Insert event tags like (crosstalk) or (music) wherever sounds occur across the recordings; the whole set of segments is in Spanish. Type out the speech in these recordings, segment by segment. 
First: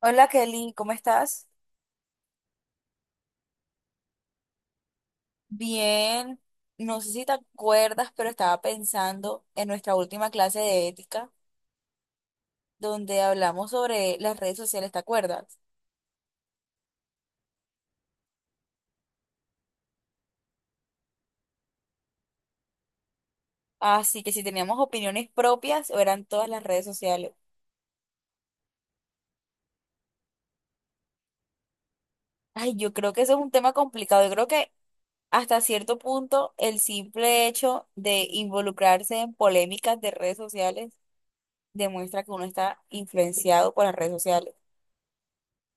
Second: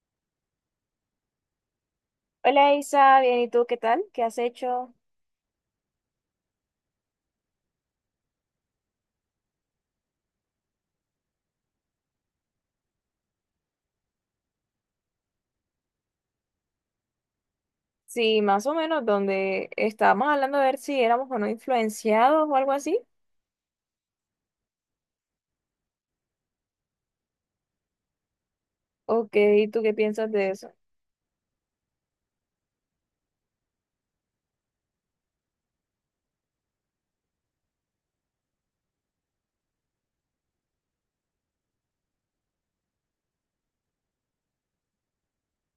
Hola Kelly, ¿cómo estás? Hola Isa, bien, ¿y tú qué tal? ¿Qué has hecho? Bien, no sé si te acuerdas, pero estaba pensando en nuestra última clase de ética, donde hablamos sobre las redes sociales, ¿te acuerdas? Sí, más o menos donde estábamos hablando de ver si éramos o no influenciados o algo así. Así que si teníamos opiniones propias o eran todas las redes sociales. Ok, ¿y tú qué piensas de eso? Ay, yo creo que eso es un tema complicado. Yo creo que hasta cierto punto el simple hecho de involucrarse en polémicas de redes sociales demuestra que uno está influenciado por las redes sociales.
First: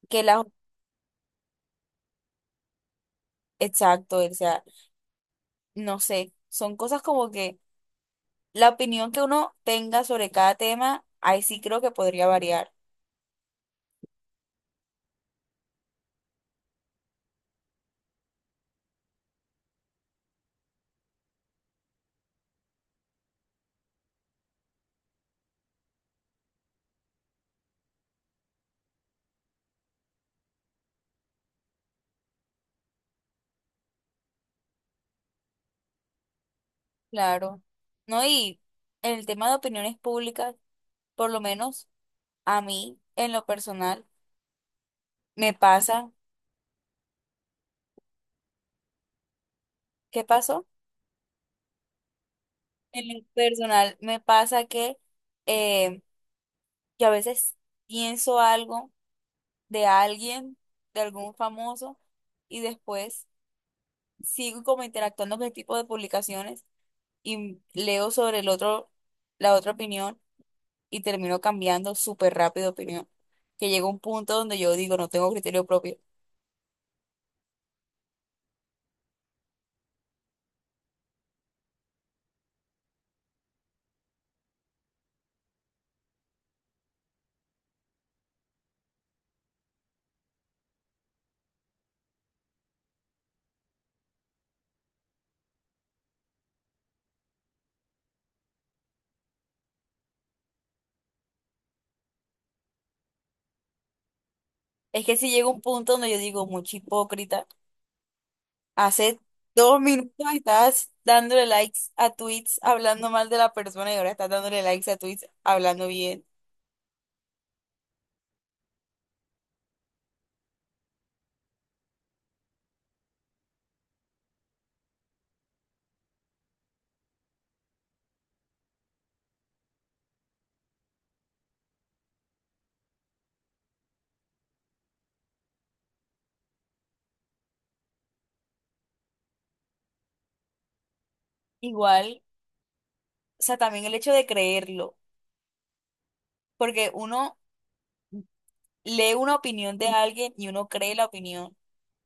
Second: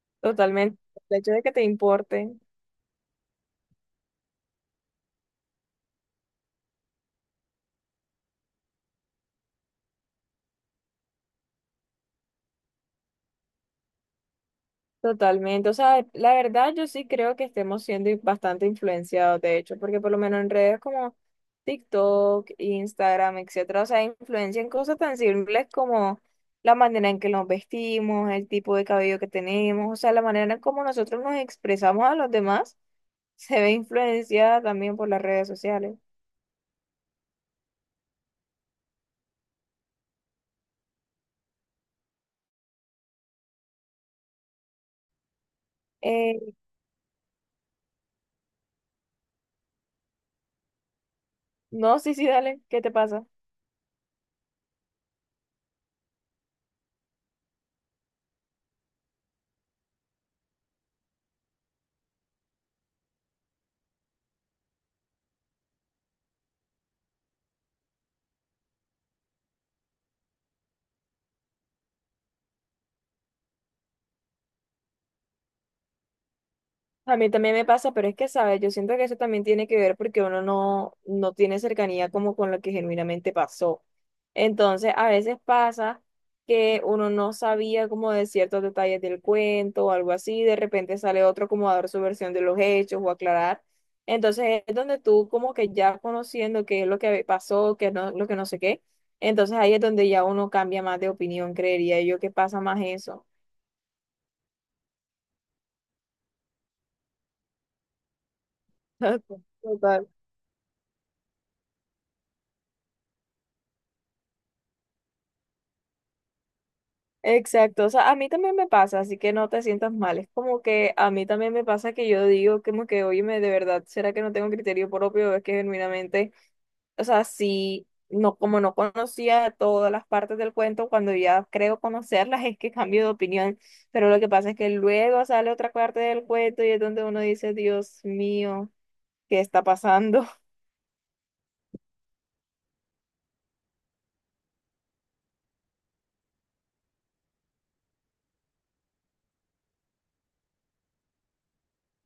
Que las, Totalmente. El hecho de que te importe. exacto, o sea, no sé, son cosas como que la opinión que uno tenga sobre cada tema, ahí sí creo que podría variar, Totalmente, o sea, la verdad yo sí creo que estemos siendo bastante influenciados, de hecho, porque por lo menos en redes como TikTok, Instagram, etcétera, o sea, influencian cosas tan simples como la manera en que nos vestimos, el tipo de cabello que tenemos, o sea, la manera en cómo nosotros nos expresamos a los demás (laughs) se ve influenciada también por las redes sociales. claro. No, y en el tema de opiniones públicas, por lo menos a mí, en lo personal, me pasa. Eh, ¿Qué pasó? no, sí, sí, dale, ¿qué te En lo pasa? personal, me pasa eh, que a veces pienso algo de alguien, de algún famoso, y después sigo como interactuando con el tipo de publicaciones y leo sobre el otro, la otra opinión, y termino cambiando súper rápido de opinión. Que llega un punto donde yo digo, no tengo criterio propio. A mí también me pasa, pero es que, ¿sabes? Yo siento que eso también tiene que ver porque uno no, no tiene cercanía como con lo que genuinamente pasó. Entonces, a veces pasa que uno no sabía como de ciertos detalles del cuento o algo así, y de repente sale otro como a dar su versión de los hechos o aclarar. Entonces, es donde tú como que ya conociendo qué es lo que pasó, qué es no- lo que no sé qué, entonces ahí es donde ya uno cambia más de opinión, creería yo que pasa más eso. Es que si llega un punto donde yo digo, mucho hipócrita, hace (laughs) 2 (laughs) Total. minutos estás dándole likes a tweets hablando mal de la persona y ahora estás dándole likes a tweets hablando bien. Exacto, o sea, a mí también me pasa, así que no te sientas mal. Es como que a mí también me pasa que yo digo como que, óyeme, de verdad, ¿será que no tengo criterio propio? Es que genuinamente, o sea, sí, no, como no conocía todas las partes del cuento, cuando ya creo conocerlas es que cambio de opinión, pero lo que pasa es que luego sale otra parte del cuento y es donde uno dice, Dios mío, ¿qué está pasando? Igual, o sea, también el hecho de creerlo, porque uno lee una opinión de alguien y uno cree la opinión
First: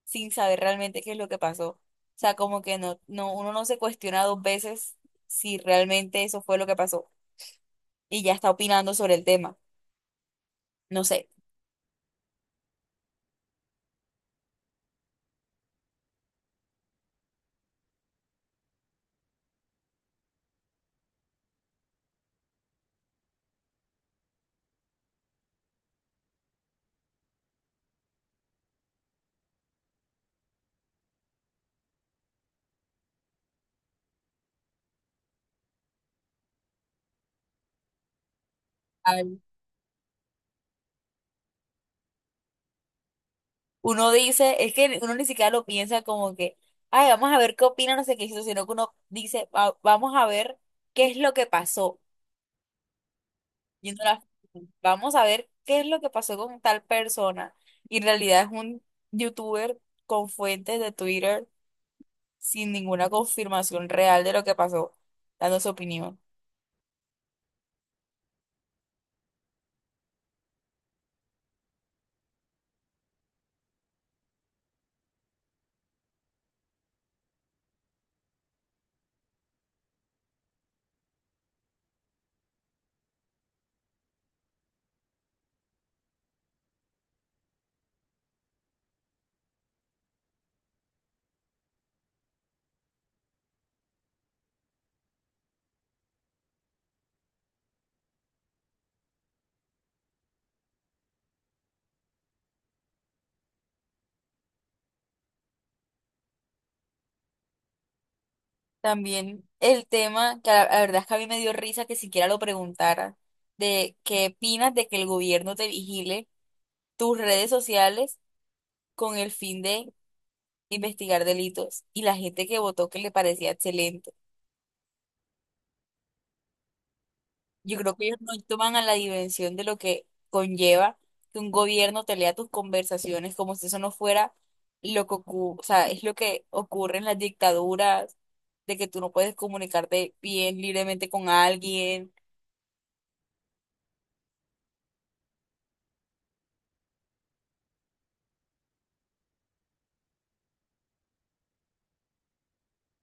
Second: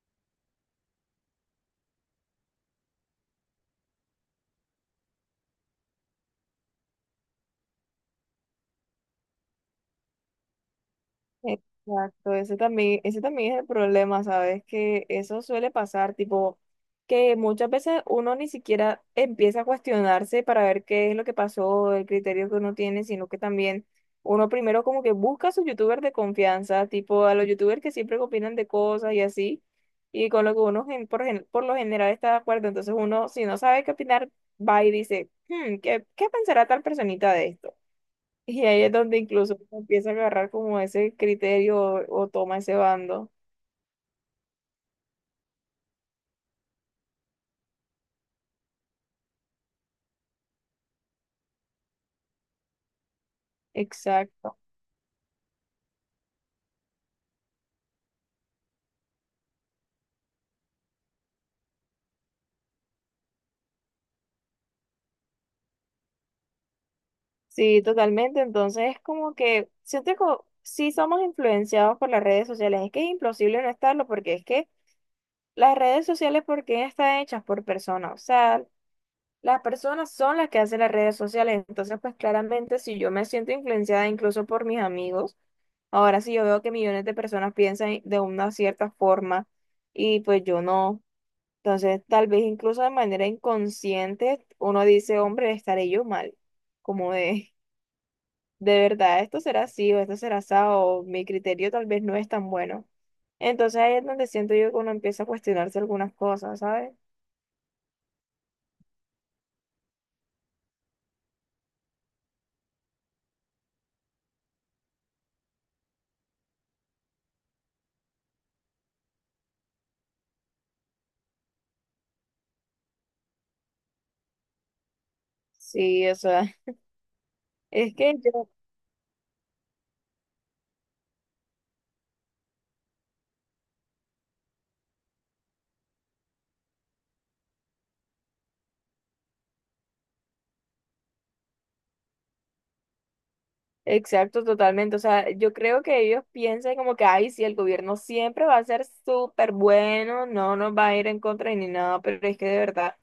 sin saber realmente qué es lo que pasó. O sea, como que uno no se cuestiona dos veces si realmente eso fue lo que pasó, y ya está opinando sobre el tema. No sé. Exacto, ese también es el problema, ¿sabes? Que eso suele pasar, tipo, que muchas veces uno ni siquiera empieza a cuestionarse para ver qué es lo que pasó, el criterio que uno tiene, sino que también uno primero como que busca a sus youtubers de confianza, tipo a los youtubers que siempre opinan de cosas y así, y con lo que uno por lo general está de acuerdo. Entonces uno, si no sabe qué opinar, va y dice, "Hmm, ¿qué pensará tal personita de esto? Y ahí es donde al- incluso uno empieza a agarrar como ese criterio o toma ese bando. Uno dice, es que uno ni siquiera lo piensa como que, ay, vamos a ver qué opina, no sé qué hizo, sino que uno dice, "Va- vamos a ver qué es lo que pasó". Y Exacto. vamos a ver qué es lo que pasó con tal persona. Y en realidad es un youtuber con fuentes de Twitter sin ninguna confirmación real de lo que pasó, dando su opinión. Sí, totalmente. Entonces es como que siento que sí somos influenciados por las redes sociales. Es que es imposible no estarlo porque es que las redes sociales, ¿por qué están hechas por personas? O sea, las personas son las que hacen las redes sociales. Entonces, pues claramente si yo me siento influenciada incluso por mis amigos, ahora sí yo veo que millones de personas piensan de una cierta forma y pues yo no. Entonces, tal vez incluso de manera inconsciente, uno dice, hombre, estaré yo mal. Como de verdad, esto será así o esto será así, o mi criterio tal vez no es tan bueno. Entonces ahí es donde siento yo que uno empieza a cuestionarse algunas cosas, ¿sabes? También el tema, que la verdad es que a mí me dio risa que siquiera lo preguntara, de qué opinas de que el gobierno te vigile tus redes sociales con el fin de investigar delitos y la gente que votó que le parecía excelente. Sí, o sea, (laughs) Yo es creo que que ellos no yo, toman a la dimensión de lo que conlleva que un gobierno te lea tus conversaciones como si eso no fuera lo que ocurre, o sea, es lo que ocurre en las dictaduras, de que tú no puedes comunicarte bien libremente con alguien. exacto, totalmente. O sea, yo creo que ellos piensan como que, ay, sí, el gobierno siempre va a ser súper bueno, no nos va a ir en contra ni nada, pero es que de verdad.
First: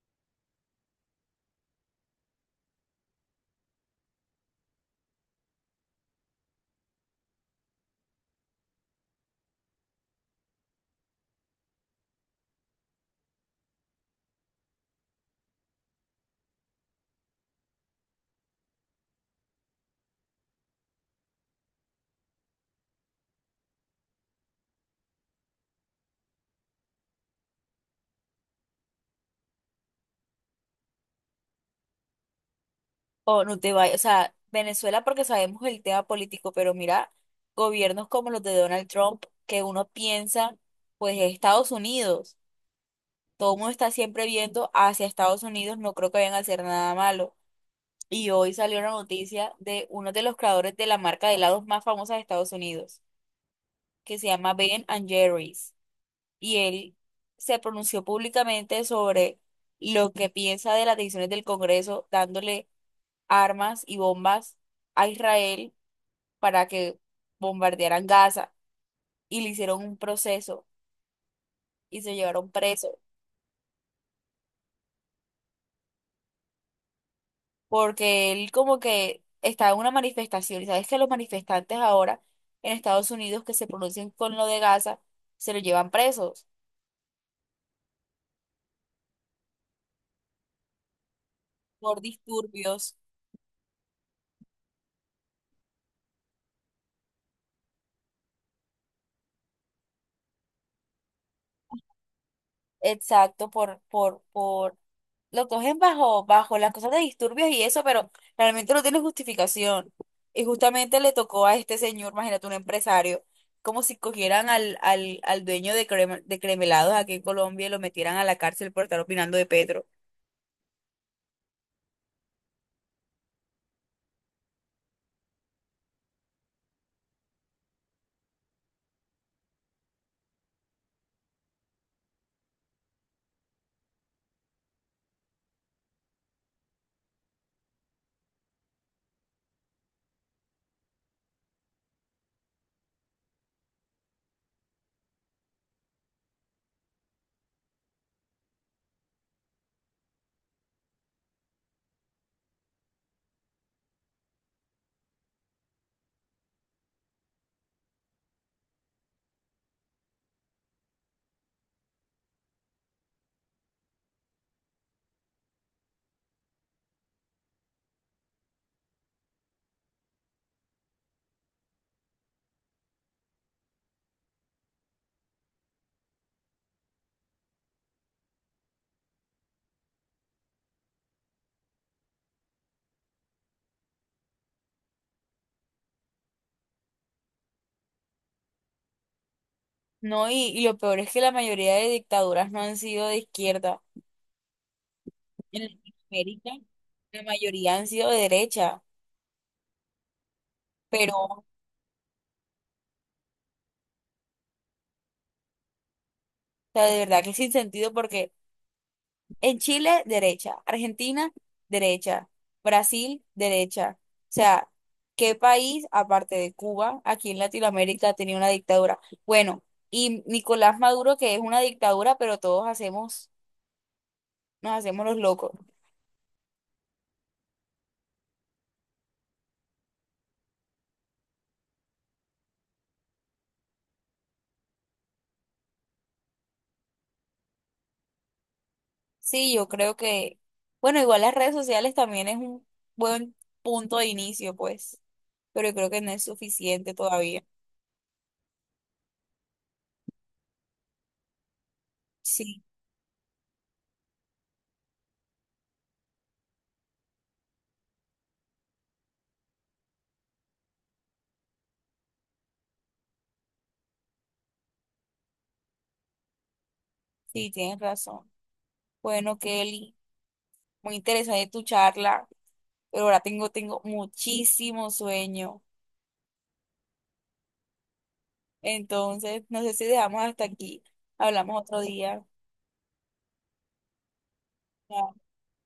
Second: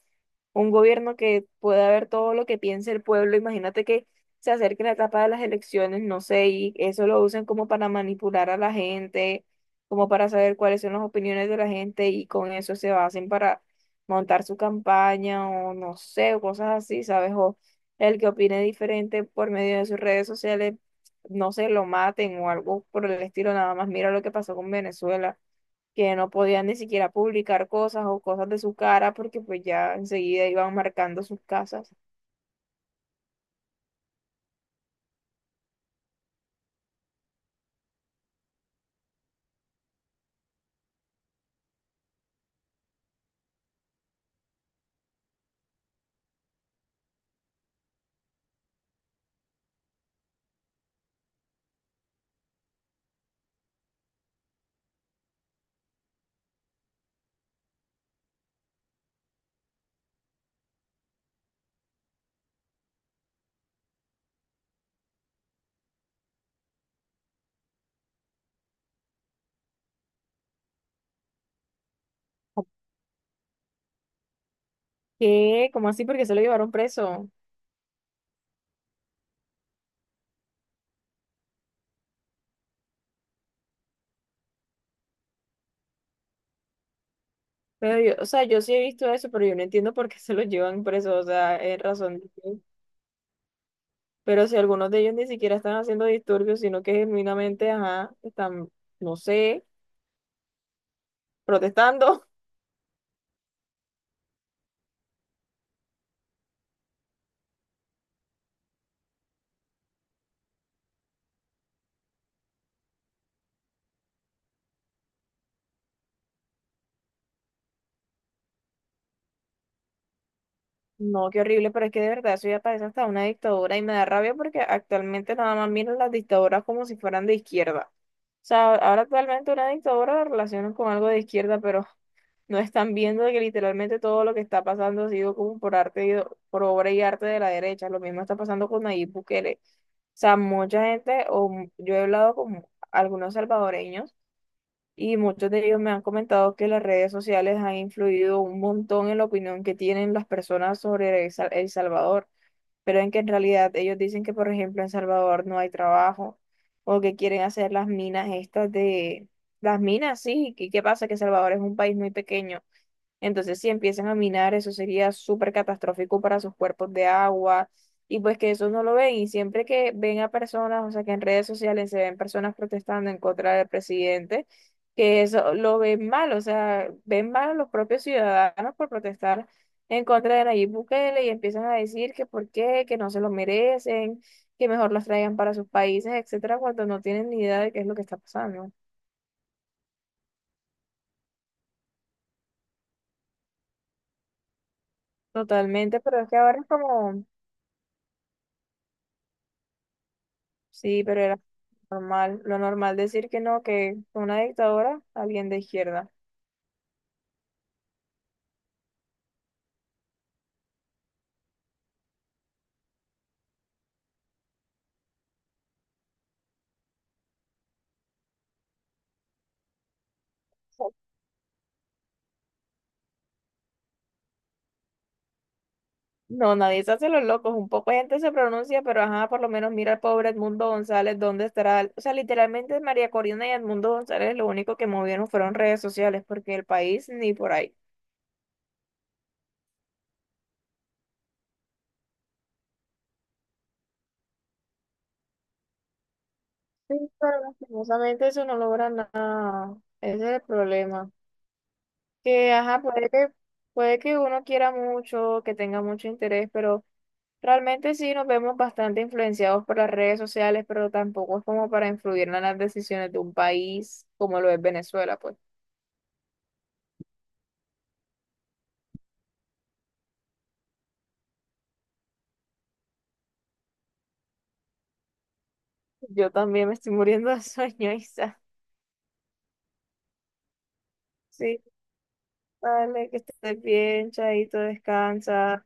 Un gobierno que pueda ver todo lo que piense el pueblo. Imagínate que se acerque la etapa de las elecciones, no sé, y eso lo usen como para manipular a la gente, como para saber cuáles son las opiniones de la gente y con eso se basen para montar su campaña o no sé, o cosas así, ¿sabes? O el que opine diferente por medio de sus redes sociales, no se lo maten o algo por el estilo, nada más. Mira lo que pasó con Venezuela que no podían ni siquiera publicar cosas o cosas de su cara porque pues ya enseguida iban marcando sus casas. O no te vayas, o sea, Venezuela porque sabemos el tema político, pero mira, gobiernos como los de Donald Trump, que uno piensa, pues es Estados Unidos, todo el mundo está siempre viendo hacia Estados Unidos, no creo que vayan a hacer nada malo. Y hoy salió una noticia de uno de los creadores de la marca de helados más famosa de Estados Unidos, que se llama Ben and Jerry's, y él se pronunció públicamente sobre lo que piensa de las decisiones del Congreso, dándole armas y bombas a Israel para que bombardearan Gaza, y le hicieron un proceso y se llevaron preso ¿Qué? ¿Cómo así? ¿Porque se lo llevaron preso? porque él como que estaba en una manifestación, y sabes que los manifestantes ahora en Estados Unidos que se pronuncian con lo de Gaza se lo llevan presos Pero yo, o sea, yo sí he visto eso, pero yo no entiendo por qué se lo llevan preso, o sea, ¿es por razón de qué? disturbios, Pero si algunos de ellos ni siquiera están haciendo disturbios, sino que genuinamente, ajá, están, no sé, protestando. exacto, por lo cogen bajo las cosas de disturbios y eso, pero realmente no tiene justificación. Y justamente le tocó a este señor, imagínate, un empresario, como si cogieran al dueño de, de cremelados aquí en Colombia y lo metieran a la cárcel por estar opinando de Petro. No, qué horrible, pero es que de verdad eso ya parece hasta una dictadura y me da rabia porque actualmente nada más miran las dictaduras como si fueran de izquierda. O sea, ahora actualmente una dictadura la relacionan con algo de izquierda, pero no están viendo que literalmente todo lo que está pasando ha sido como por arte y, por obra y arte de la derecha. Lo mismo está pasando con Nayib Bukele. O sea, mucha gente, yo he hablado con algunos salvadoreños y muchos de ellos me han comentado que las redes sociales han influido un montón en la opinión que tienen las personas sobre El Salvador, pero en que en realidad ellos dicen que, por ejemplo, en Salvador no hay trabajo o que quieren hacer las minas estas de... Las minas, sí. ¿Y qué pasa? Que Salvador es un país muy pequeño. Entonces, si empiezan a minar, eso sería súper catastrófico para sus cuerpos de agua y pues que eso no lo ven. Y siempre que ven a personas, o sea, que en redes sociales se ven personas protestando en contra del presidente, que eso lo ven mal, o sea, ven mal a los propios ciudadanos por protestar en contra de Nayib Bukele y empiezan a decir que por qué, que no se lo merecen, que mejor los traigan para sus países, etcétera, cuando no tienen ni idea de qué es lo que está pasando. No, y lo peor es que la mayoría de dictaduras no han sido de izquierda. En Totalmente, pero es que Latinoamérica, ahora es la como mayoría han sido de derecha, Sí, pero, pero era o normal, lo normal decir que no, que una dictadora, alguien de izquierda. sea, de verdad que sin sentido porque en Chile, derecha. Argentina, derecha. Brasil, derecha. O sea, ¿qué país, aparte de Cuba, aquí en Latinoamérica tenía una dictadura? Bueno, y Nicolás Maduro, que es una dictadura, pero todos hacemos, nos hacemos los locos. No, nadie se hace los locos, un poco de gente se pronuncia, pero ajá, por lo menos mira al pobre Edmundo González, ¿dónde estará? O sea, literalmente María Corina y Edmundo González lo único que movieron fueron redes sociales, porque el país ni por ahí. Sí, yo creo que, bueno, igual las redes sociales también es un buen punto de inicio, pues, pero yo creo que no es suficiente Sí, pero todavía. lastimosamente eso no logra nada. Ese es el problema. Que, Sí, ajá, puede que uno quiera mucho, que tenga mucho interés, pero realmente sí nos vemos bastante influenciados por las redes sociales, pero tampoco es como para influir en las decisiones de un país como lo es Venezuela, pues. sí, tienes razón. Bueno, Kelly, muy interesante tu charla, pero ahora tengo muchísimo sueño. Yo también me estoy muriendo de (laughs) sueño, Isa. Entonces, no sé si dejamos hasta aquí. Sí, Hablamos otro día. vale, que estés bien, chaito, descansa.